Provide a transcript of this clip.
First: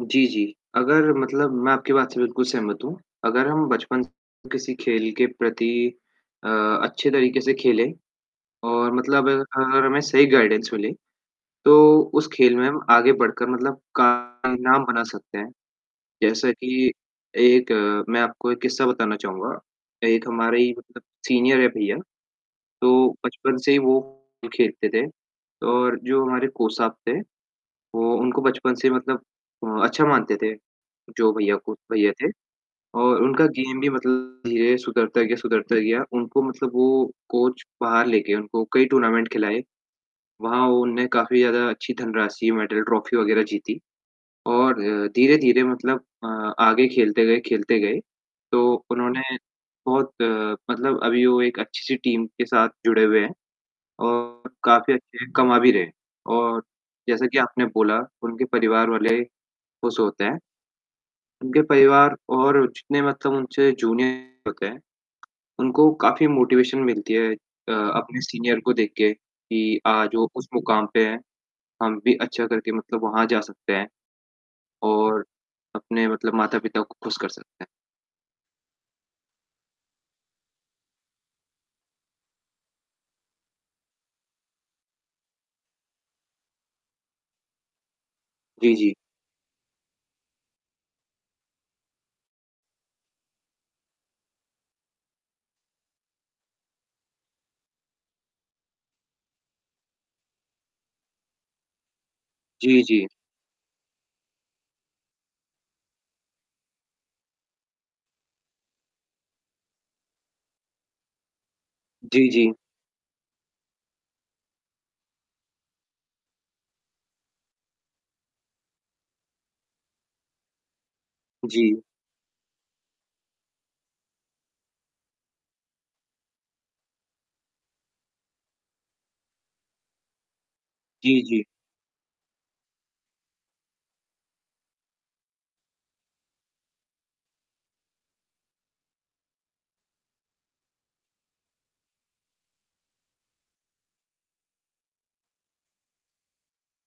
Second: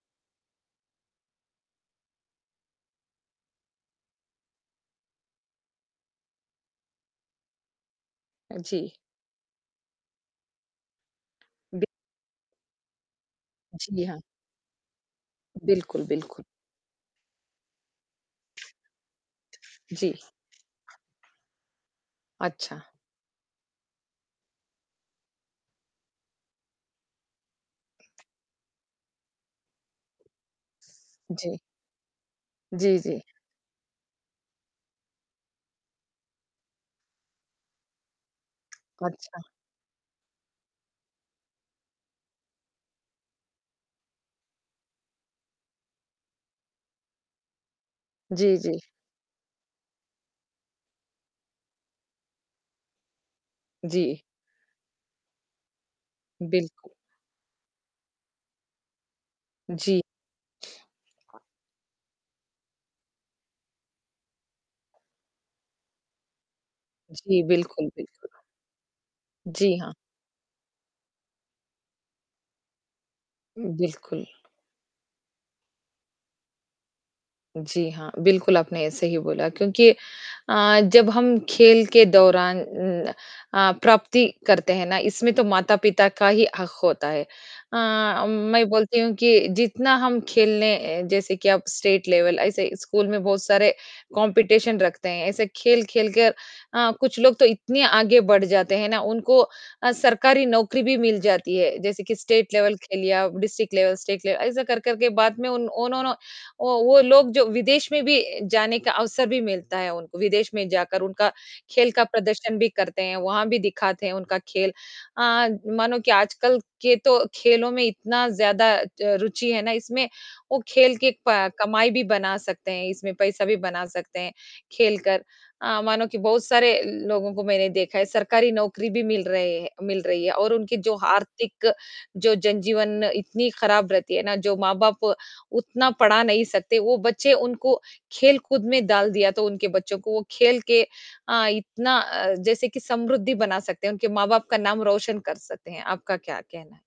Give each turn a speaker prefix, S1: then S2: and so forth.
S1: जी, जी, अगर मतलब मैं आपकी बात से बिल्कुल सहमत हूँ। अगर हम बचपन से किसी खेल के प्रति अ, अच्छे तरीके से खेले
S2: अ,
S1: और
S2: जी।
S1: मतलब अगर हमें सही गाइडेंस मिले,
S2: बि
S1: तो उस खेल में हम आगे बढ़कर मतलब
S2: जी,
S1: का
S2: हाँ।
S1: नाम बना सकते हैं,
S2: बिल्कुल, बिल्कुल।
S1: जैसा की एक मैं आपको एक किस्सा बताना चाहूँगा,
S2: जी।
S1: एक हमारे ही मतलब सीनियर है भईया,
S2: अच्छा।
S1: तो बचपन से ही वो खेलते थे और जो हमारे कोच साब थे, वो उनको बचपन से मतलब अ, अच्छा मानते थे जो भईया
S2: जी।
S1: को भईया थे
S2: जी, जी।
S1: और उनका गेम भी मतलब धीरे सुधरता गया, सुधरता गया उनको मतलब वो कोच बाहर लेके उनको कई
S2: को
S1: टूर्नामेंट
S2: अच्छा।
S1: खिलाए, वहाँ उन्होंने काफ़ी ज़्यादा अच्छी धनराशि, मेडल, ट्रॉफी वगैरह जीती और अ, धीरे-धीरे मतलब अ, आगे खेलते गए खेलते गए,
S2: जी,
S1: तो
S2: जी।
S1: उन्होंने बहुत अ, मतलब अभी वो एक अच्छी सी टीम के साथ जुड़े हुए है
S2: जी।
S1: और काफ़ी अच्छे कमा भी रहे हैं और
S2: बिल्कुल।
S1: जैसा की आपने बोला उनके परिवार वाले खुश
S2: जी।
S1: होते हैं। उनके परिवार और जितने मतलब उनसे जूनियर होते हैं उनको काफ़ी मोटिवेशन मिलती है
S2: जी,
S1: अ,
S2: बिल्कुल,
S1: अपने
S2: बिल्कुल।
S1: सीनियर को देख के
S2: जी,
S1: कि
S2: हाँ।
S1: आज वो उस मुकाम पे हैं, हम भी अच्छा करके मतलब वहाँ जा सकते हैं
S2: बिल्कुल।
S1: और अपने मतलब माता-पिता को खुश कर सकते हैं।
S2: जी हाँ। बिल्कुल आपने सही बोला क्योंकि अ, जब हम खेल के दौरान अ, प्राप्ति करते हैं ना, इसमें तो माता-पिता का ही हक़ होता है अ, मैं
S1: जी, जी।
S2: बोलती हूँ कि जितना हम खेलें, जैसे कि अब स्टेट लेवल ऐसे स्कूल में बहुत सारे कॉम्पिटिशन रखते हैं। ऐसे खेल-खेल के अ, कुछ लोग तो इतने आगे बढ़ जाते हैं ना उनको अ, सरकारी नौकरी भी मिल जाती है, जैसे कि स्टेट लेवल
S1: जी,
S2: खेल
S1: जी।
S2: या डिस्ट्रिक्ट लेवल, स्टेट लेवल ऐसा कर कर के बाद में ओनोनो ओ वो लोग जो विदेश में भी जाने का अवसर भी मिलता है उनको, विदेश में जाकर उनका खेल का
S1: जी, जी।
S2: प्रदर्शन भी करते हैं, वहाँ भी दिखाते हैं उनका खेल। अ, मानो कि आजकल के तो खेलों में इतनी ज़्यादा अ, रुचि है ना इसमें, वो खेल की अ,
S1: जी।
S2: कमाई भी बना सकते हैं, इसमें पैसा भी बना सकते हैं खेल कर। अ, मानो कि बहुत सारे लोगों को मैंने देखा है, सरकारी नौकरी भी मिल रही है मिल रही है और उनके जो
S1: जी, जी।
S2: आर्थिक जो जनजीवन इतनी खराब रहती है ना, जो माँ-बाप उतना पढ़ा नहीं सकते, वो बच्चों को खेल-कूद में डाल दिया तो उनके बच्चे को खेल के अ, इतना अ, जैसे कि समृद्धि बना सकते हैं, उनके माँ-बाप का नाम रोशन कर सकते हैं। आपका क्या कहना है?